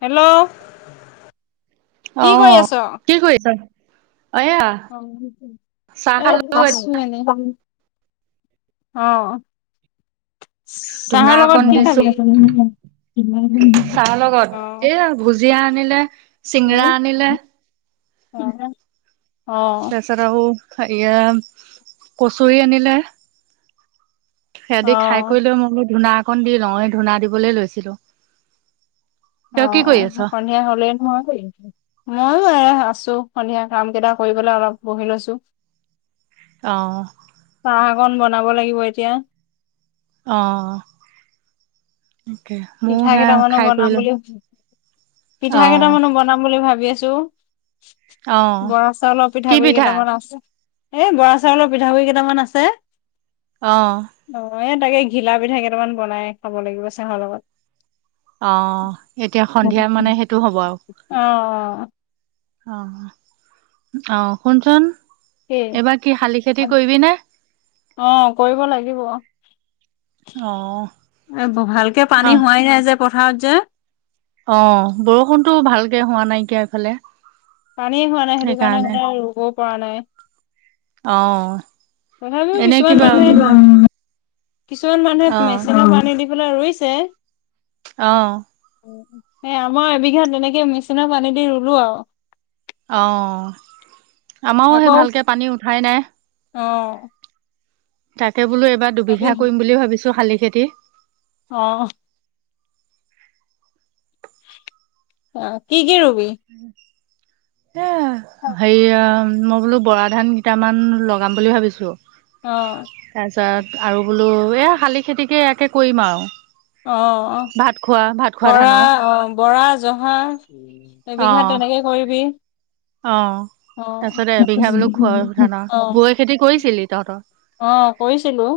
Hello অ কি কৰি আছ? কি কৰিছ চাহ এ খালো, আছো এনে। অ ধুনা চাহৰ লগত অকণ কি দিছো খাবি? চাহ লগত অ এইয়া ভুজিয়া আনিলে অ চিঙৰা আনিলে অ বেচেৰা অ এয়া কচৰি আনিলে সিহঁতি খাই কৰি লৈ মই বোলো ধূনা অকন দি লওঁ এই ধূনা দিবলে লৈ ছিলো অ সন্ধিয়া হলেই নহয় ময়ো এ আছো সন্ধিয়া কাম কেইটা কৰিবলৈ অলপ বহি লৈছো অ চাহ অকন বনাব লাগিব এতিয়া অ তাকে ময়ো পিঠা সেয়া কেইটামানো খাই কৰি বনাম লৈ বুলি ভ পিঠা অ', কেইটামানো বনাম বুলি ভাবি ভাবি আছো অ', বৰা চাউলৰ কি পিঠাগুৰি পিঠা? কেইটামান আছে এই বৰা চাউলৰ পিঠাগুড়ি কেইটামান আছে অহ। এই তাকে ঘিলা পিঠা কেইটামান বনাই খাব লাগিব চাহৰ লগত। অ এতিয়া সন্ধিয়া মানে সেইটো হ'ব আও অ অ আহ শুনচোন। কি? এইবাৰ কি শালি খেতি কৰিবি নে? অ কৰিব লাগিব। অ', এ ভালকে পানী অ', হোৱাই নাই যে। পথাৰত যে। অ বৰষুণতো ভালকে হোৱা নাইকিয়া এইফালে। পানীয়ে হোৱা নাই সেইটো কাৰণে সেইকাৰণে ৰুব। পৰা নাই। অ। তথাবিও এনে কিছমান কিবা উম মানুহে [unintelligible] কিছুমান মানুহে অ মেচিনৰ পানী দি ৰুইছে। অ। এই আমাৰ এবিঘা তেনেকে মেচিনৰ পানী দি ৰুলো আও। অ। আমাৰও সে আকৌ ভালকে পানী উঠাই নাই। অ তাকে বোলো এইবাৰ এদি দুবিঘা কৰিম বুলি ভাবিছো শালি। খেতি। অ। অ কি কি ৰোঁ। [unintelligible] এ সেইয়া মই বোলো বৰা ধান কেইটামান লগাম বুলি ভাবিছোঁ। অ। তাত আৰু বোলো এ শালি খেতিকে এয়াকে কৰিম আও। অ অ বৰা ধানৰ অ বৰা জহা অ এবিঘা তেনেকে কৰিবি। অ অ তাৰপিছত এবিঘা বোলো খোৱা ধানৰ আহ বৈ খেতি কৰিছিলি তহঁতৰ আহ কৰিছিলো,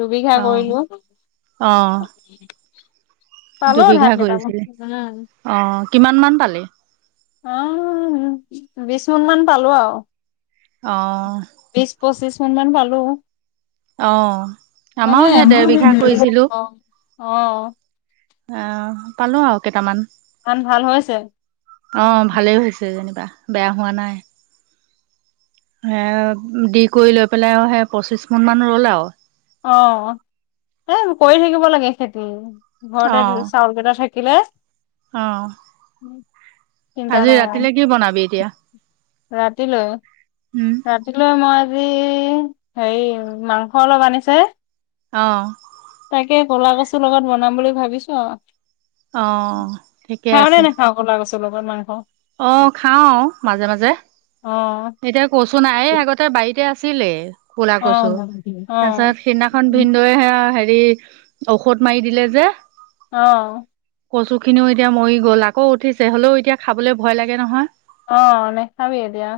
দুবিঘা কৰিলো। অঁ পালো ধান দুবিঘা কৰিছিলে, কেইটামান অ কিমান মান পালি? অ বিশ মুন মান পালো আও। অ। কেটামান পালো। অ' মানে আমাৰো সে ডেৰবিঘা কৰিছিলো। অ অ অ পালো আৰু কেইটামান। ধান ভাল হৈছে অ ভালেই হৈছে যেনিবা। বেয়া হোৱা নাই। এ দি কৰি লৈ পেলাই সে পঁচিশ মোন মান ৰ'ল আৰু। অ এ কৰি থাকিব লাগে খেতি। ঘৰতে চাউল কেইটা থাক কিনে? অহ। চিন্তা আজি নাই আৰু ৰাতিলে কি বনাবি এতিয়া? ৰাতিলৈ উম ৰাতিলৈ মই আজি হেৰি মাংস অলপ আনিছে অহ। তাকে ক'লা কচু লগত বনাম বুলি ভাবিছো আও। অ' ঠিকে আছে। ভাত লগত মাংস। অ' খাওঁ মাজে -মাজে। অ এতিয়া কচু নাইয়ে আগতে বাৰীত- এতিয়া আছিলে। ক'লা অ কচু। অ তাৰ পিছত সিদিনাখন ভিনদউয়ে হেয়া হেৰি ঔষধ মাৰি দিলে যে। আহ কচু খিনিও এতিয়া মৰি গ'ল, আকৌ উঠিছে। হলেও, এতিয়া খাবলৈ ভয় লাগে নহয়। অ নেখাবি এতিয়া।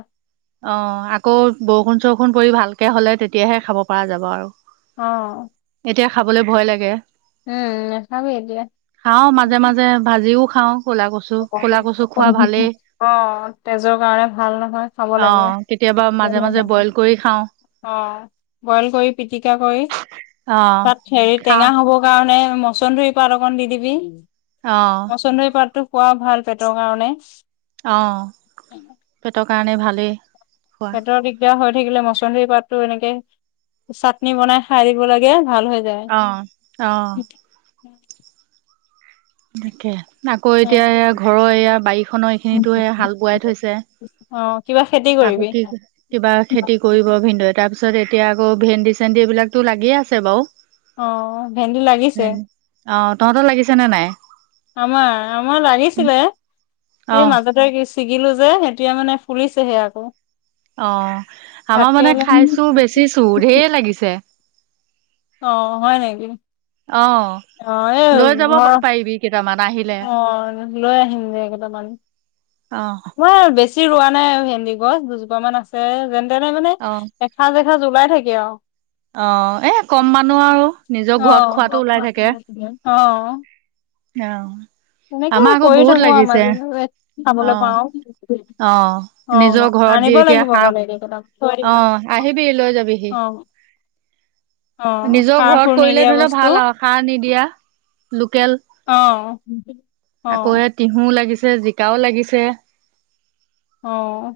অ' আকৌ বৰষুণ-চৰষুণ পৰি ভালকে হলে তেতিয়াহে খাব পৰা যাব আৰু অ এতিয়া খাবলৈ ভয় লাগে। উম। নেখাবি এতিয়া। খাওঁ মাজে মাজে ভাজিও খাওঁ ক'লা কচু ক'লা কচু খোৱা ভালেই। অ' তেজৰ কাৰণে ভাল অ নহয়। কেতিয়াবা মাজে মাজে বইল কৰি খাওঁ অ বইল কৰি পিটিকা কৰি অ। তাত হেৰি খাওঁ টেঙা হ'ব কাৰণে মচন্দুৰী পাত অকণ দি দিবি। অ মচন্দুৰি পাতটো খোৱা ভাল পেটৰ কাৰণে। অ' পেট কা- কাৰণে ভালেই। খোৱা পেটৰ দিগদাৰ হয়। থাকিলে মচন্দী পাত ো এনেকে চাটনি বনাই খাই দিব লাগে ভাল হৈ অ। অ যায় এনেকে আকৌ এতিয়া উম। ঘৰৰ এয়া বাৰীখনৰ এইখিনিতো সে হাল বোৱাই থৈছে অ' কিবা খেতি আকৌ কৰিবি? কি কিবা খেতি কৰিব ভিন্দ তাৰ পিছ তাৰিত এতি আকৌ ভেন্দি চেন্দি এইবিলাকতো লাগিয়ে আছে বাৰু অ ভেন্দি লাগিছে ভেন অ তহঁতৰ লাগিছে নে নাই আমাৰ আমাৰ লাগিছিলে অ এই মাজতে কি ছিগিলো যে এতিয়া মানে ফুলিছেহে আকৌ অ ভাত আমাৰ মানে কেৰেলা খাইছো বেচিছো ধঢেৰ লাগিছে অ হয় নেকি অ আহ এই লৈ যাব ঘৰ পাৰিবি কেইটামান আহিলে আহ লৈ আহিম যে কেইটা পানী অ মই আৰু বেছি বি ৰোৱা নাই ভেন্দি গছ দুজোপা মান আছে যেন তেনে মানে অ এসা জ এসা জলাই থাকে অ অ এ কম মানুহ আৰু নিজৰ ঘৰত খোৱাতটো ওলাই থাকে অ' অ' অ তেনেকে আমাৰ আকৌ কৰি বহুত থাকো লাগিছে আমাজ অ খাবলৈ পাও অ নিজৰ অ ঘৰত দি আনিব এতিয়া লাগিব সাৰ গলেেইটাক থৈ অ দি আহিবি লৈ যাবিহি অ অ', নিজৰ সাৰ ঘৰত সুৰ কৰিলে নিদিয়া ধৰিলেও বস্তু ভাল আৰু সাৰ নিদিয়া লু অ উ আকৌ এ তিহু লাগিছে জিকাও লাগিছে আহ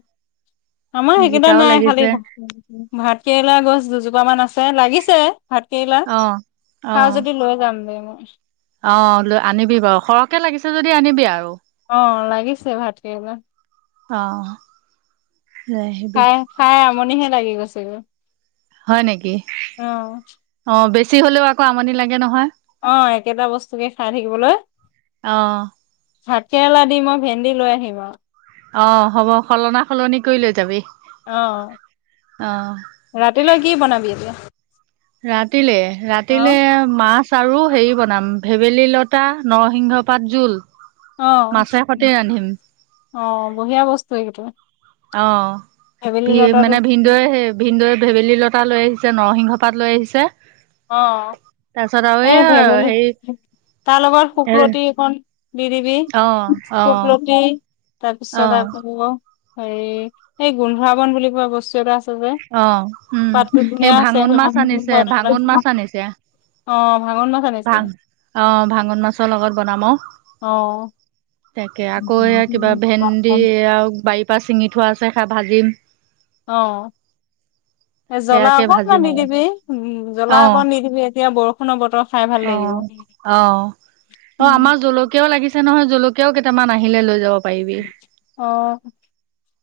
আমাৰ সেইকেইটা জিকাও নাই খালি লাগিছে ভাত কেৰেলা গছ দুজোপা মান আছে লাগিছে তে অ অ লৈ যাম দে মই অ লৈ আনিবি বাৰু সৰহকে লাগিছে যদি আনিবে আৰু অ লাগিছে ভাত কেৰেলা অ লৈ আহিবি খাই খাই আমনিহে লাগি [unintelligible] হয় নেকি অ', অ বেছি বেছি হ'লেও আকৌ আমনি লাগে নহয় অ একেটা বস্তুকে খাই থাকিবলৈ অ ভাত কেৰেলা দি মই ভে লৈ আহিম অ অ হ'ব সলনা সলনি কৰি লৈ যাবি অ অ ৰাতিলৈ কি বনাবি এতিয়া ৰাতিলে ৰাতিলে অ'। মাছ আৰু হেৰি বনাম ভেবেলী লতা নৰসিংহ পাত জোল অ', মাছেষতে ৰান্ধিম অ বঢ়িয়া বস্তু ইটোৱ অ ভি মানে ভিনদৈ সে ভিনদৈ ভেবেলী লতা লৈ আহিছে নৰসিংহ পাত লৈ আহিছে অ তাৰপিছত আৰু এ ভেবেলি এই তাৰ লগত হেৰি শুকলতি এখন দি দিবি অ অ শুকলতি অ তাৰপিছত আৰু কব হে এই গোন্ধাবন বুলি কোৱা বস্তু এটা আছে যে অ উম পাতটো এই ধুনীয়া আছে ভাঙন মাছ আনিছে ভাঙন মাছ আনিছে অ ভাঙন মাছ আনিছে ভাং অ ভাঙন মাছৰ লগত বনাম অ', তাকে আকৌ এ কিবা ভেন্দিয়া বায় ত পৰা চিঙি থোৱা আছে খাই ভাজিম অ এ জ্বলা সেয়াকে অকণমান ভাজিম আৰু নিদিবি উ জ্বলা অ অকণ নিদিবি এতিয়া বৰষুণৰ বতৰ খাই ভাল অ লাগিব। অ অ উম আমাৰ জলকীয়াও লাগিছে নহয় জলক কীয়াও কেইটামান আহিলে লৈ যাব পাৰিবি অ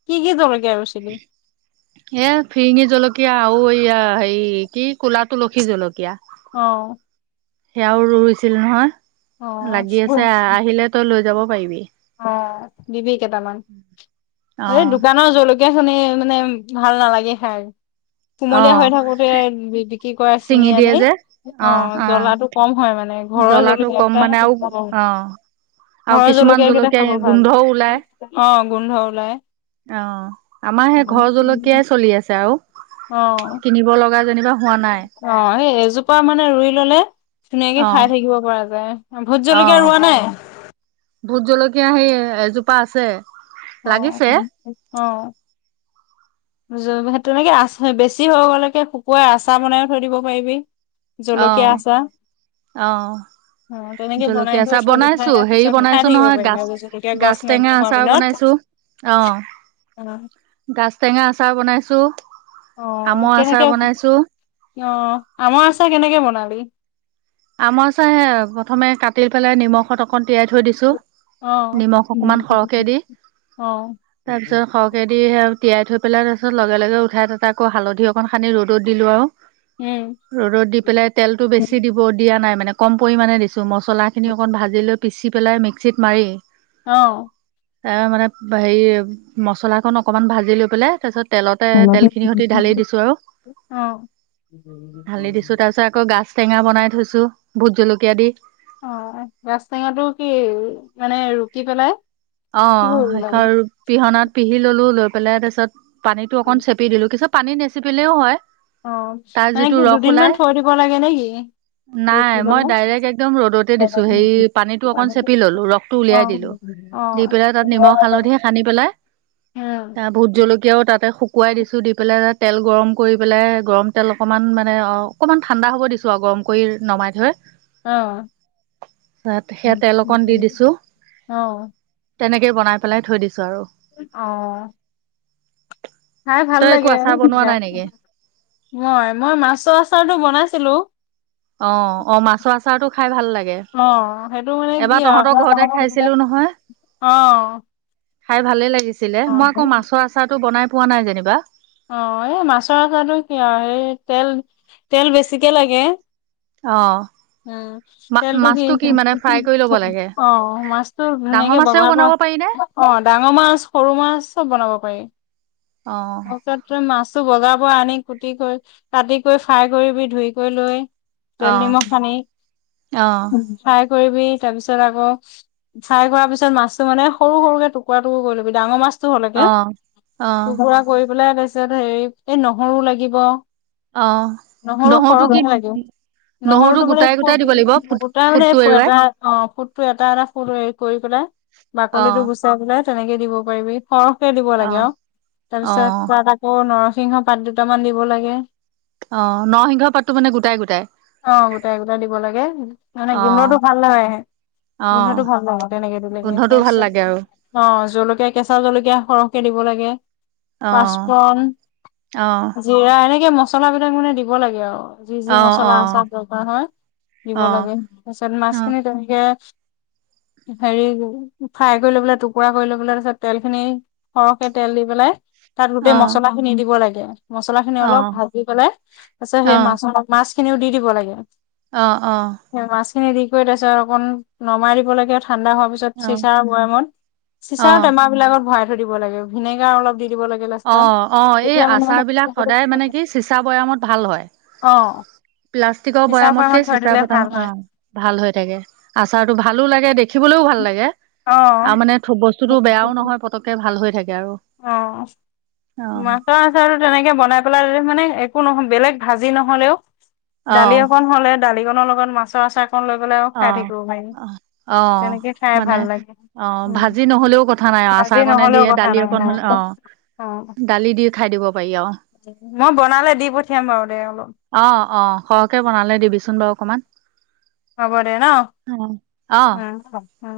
কি কি জল ৰুইছিলি এ ফিৰিঙি জলকীয়া আৰু এইয়া হেৰি কি কলা তুলসী জলকীয়া অ'। সেয়াও ৰুইছিল নহয় অ লাগি আছে আহিলে তই লৈ যাব পাৰিবি অ দিবি কেটামান অ এই দোকানৰ জলকীয়া খিনি মানে ভাল নালাগে খাই অ কুমলীয়া হৈ থাকোতে বি বিক্ৰী কৰে চিঙি ছিঙি দিয়ে আনি যে অ জ্বলাটো কম হয় মানে ঘৰৰ জ্বলাটো কম জ্বল মানে আৰু অ আৰু কিছুমান কেইটা খাব জলকীয়া ভাল। গোন্ধও ওলাই অ গোন্ধ ওলায়। অ আমাৰ সেই ঘৰৰ জলকীয়াই চলি আছে আৰু। [unintelligible] অ', কিনিব লগা যেনিবা। হোৱা নাই অ এই এজোপা মানে ৰুই। ল'লে। ধুনীয়াকে অ খাই থাকিব পৰা যায় ভোট অ জলকীয়া ৰোৱা নাই। ভোট জলকীয়া সেই এজোপা আছে। অ লাগিছে অ। [unintelligible] তেনেকে আচ বেছি হৈ গকে শুকুৱাই আচাৰ বনাই থৈ দিব পাৰিবি। অ জলকীয়া আচাৰ। অ অ তেনেকে বনাই জলকীয়া কৰি আচাৰ থৈ দি বনাইছো পেলাই হেৰি পিছত খাই বনাইছো থাকিব নহয় পাৰিবি গাজ আৰু জলকীয়া গছ গাজ টেঙা নাইকিয়া হোৱাৰ আচাৰ দিনত। বনাইছো। অ গাজ টেঙা আচাৰ বনাইছো। অ আমৰ আচাৰ কেনেকে বনাইছো অ আমৰ আচাৰ কেনেকে বনালি? আমৰ আচাৰ সেয়া প্ৰথমে কাটি পেলাই নিমখত অকণ তিয়াই থৈ দিছো। অ নিমখ অকমান সৰহকে দি, অ তাৰপিছত সৰহকে দি স তিয়াই থৈ পেলাই তাৰপিছত লগে লগে উঠাই [unintelligible] আকৌ হালধি অকন সানি ৰ'দত দিলোঁ আৰু। উম ৰ'দত দি পেলাই তেলটো বেছি দি। দিয়া নাই মানে কম পৰিমাণে দিছো মছলাখিনি অকণ ভাজি লৈ পিছি পেলাই মিক্সিত মাৰি। অ। এ মানে হেৰি মচলা কন অকনমান ভাজি লৈ পেলাই তাৰপিছত তেলতে তেলখিনিৰ সৈতে ঢালি দিছো আৰু অ ঢালি দিছো তাৰপিছত আকৌ গাজ টেঙা বনাই ভোট জলকীয়া দি। অ গাছ টেঙাটো কি মানে ৰুকি পেলাই? অ কি কৰিব লাগে? শষ পিহনাত পিহি ললো লৈ। পেলাই তাৰপিছত পানীটো অকণ চেপি দিলোঁ কি চপ। পানী নেছেপিলেও হয়। অ তাৰ মানে যিটো কি ৰস দুদিন ওলাই মান থৈ দিব লাগে নে কি? নাই মই ডাইৰেক্ট একদম ৰ'দতে দিছো হেৰি পানীটো অকন চেপি ললো ৰসটো উলিয়াই দিলো [unintelligible] দি পেলাই তাত নিমখ হালধি সানি পেলাই, ত ভোট জলকীয়াও তাতে শুকোৱাই দিছো, দি পেলাই তাত। তেল গৰম কৰি পেলাই, গৰম তেল অকণমান মানে অকণমান ঠাণ্ডা হ'ব দিছোঁ আও গৰম কৰি নমাই থৈ। আহ তাত সেয়া তেল অকণ দি দিছো [inaudible] আহ। তেনেকে বনাই পেলাই থৈ দিছো আৰু। আহ খাই ভাল তই একো লাগো আচাৰ বনোৱা নাই নেকি মই মই মাছৰ আচাৰটো বনাইছিলো অ অ মাছ আচাৰো খাই ভাল লাগে অ সেইটো মানে কি এবাৰ তহঁতৰ আৰু ঘৰতে আাৰ খাইছিলো নহয় অ খাই ভালেই লাগিছে আছিলে অ মই আকৌ মাছৰ আচাৰটো বনাই পোৱা নাই যেনিবা অ এই মাছৰ আটো কি আৰু সেই তেল তেল বেছিকে লাগে অ উ মা তেলটো কি মাছটো মানে ফ্ৰাই কৰি ল'ব লাগে অ মাছটো ডাঙৰ ধুনীয়াকে মাছেও বনাব অ পাৰি নে ডাঙৰ মাছ সৰু মাছ চব বনাব পাৰি অ নাত মছ বজাৰৰ পৰা আনি কুটি কৰিৈ কাটি কৰিৈ ফ্ৰাই কৰিবি ধুই কৰিৈ লৈ অ তেল নিমখ খানি অ ফ্ৰাই কৰিব তাৰিছত আকৌ ফ্ৰাই কৰাাৰ পিছত মাছো মানে সৰুকে টুকুৰা টুকু কৰি লবি ডাঙৰ মাছ অহ অহ ৰা কৰি পেলাই ত পপিছত হেৰি এই নহৰু লাগিব অ নহৰু নহৰুটো সৰহ কি নালাগে নহৰুটো নহৰুতো মানে গোটাই ফু গোটাই দিব লাগিব ফুট গোটাই মানে ফুটটো এৰুৱাই এটা অ ফু ত এটা এটা ফুল হেৰি কৰিেললে অ বাকলি টো গুচাে তেনেকে দিব পাৰিবি সৰহকে দিব লাগে অ অ তাৰপিছত পা নৰসিংহ পাত দুটামান দিব লাগে অ নৰসিংহ পাতটো মানে গোটাই গোটাই আহ গোটাই গোটাই দিব লাগে মানে অ গোন্ধটো ভাল নাগেে অ গোন্ধটো ভাল নাগে তেনেকে দকে গোন্ধটো তাৰ ভাল পিছত লাগে আৰু আহ জলকীয়া কেঁচা জলকীয়া সৰহকে দিব লাগে অ পাঁচফন অ জৰাাৰ এনেকে মছলা বিলাক মানে দিব লাগে আৰু যি অ যি অ অ মছলা আচাৰ দৰকাৰ হয় দিব অ লাগে তাৰ পিছত মাছ খিনি তেনেকে হেৰি ফ্ৰাই কৰি ল'বলৈ টুকুৰা কৰি ল'বলৈ তাৰিছত তেল খিনি সৰহকে তেল দি পেলাই তাত গোটেই মছলাখিন নি দিব লাগে অ মছলা খিনি অ অলপ ভাজি পেললে তাৰপিছত অ সেই অ মাছ মাছ খিনিও দি দিব লাগে অ অ সেই মাছ খিনি দি কত আছে অকন নমাই দিব লাগে থা ঠাণ্ডা হোৱাৰ পিছত অ', চিচাৰৰ বয়েমত চিচাৰ অ', টেমা বিলাকত ভৰাই থ থৈ দিব লাগে ভিনেগাৰ অলপ দি দিব লাগে অ লাষ্টত অ এই তেতিয়া আচাৰ বিলাক মানে সদায় মানে কি চিচা বৈয়ামত ভাল হয় অ প্লাছ- টিকৰ প্ৰেছাৰ বয়ামতকে ফাৰ্মত থৈ চিচা দিলে পতা ভাল অ হয়। ভাল হৈ থাকে আচাৰটো ভালো লাগে দেখি খিবলৈও ভাল লাগে। অ'। আৰু মানে বস্তুতো বেয়াও নহয় পতককে ভাল হৈ থাকে আৰু অ' অ', মাছৰ আাছৰটো তেনেকে বনাই পেলাই মানে একো নহয় বেলেগ ভাজি নহ'লেও দালি অ', অকন হ'লে দালিকনৰ লগত মাছৰ আছাৰ লৈ গলে আৰু খাই অ', থাকিব পাৰি অ', অ', তেনেকে খাই মানে ভাল লাগে। অ উম, ভাজি নহলেও কথা নাই ভাজি আচাৰ অকণনে নহ'লেও দিয়ে কথা দালি নাই অকন হলে অ অ' দালি দি খাই দিব পাৰি আৰু মই বনালে দি পঠিয়াম বাৰু দে অলপ অ অ সহকে বনালে দিবিচোন বাৰু অকমান হ'ব দে ন উ অ', অ'। অ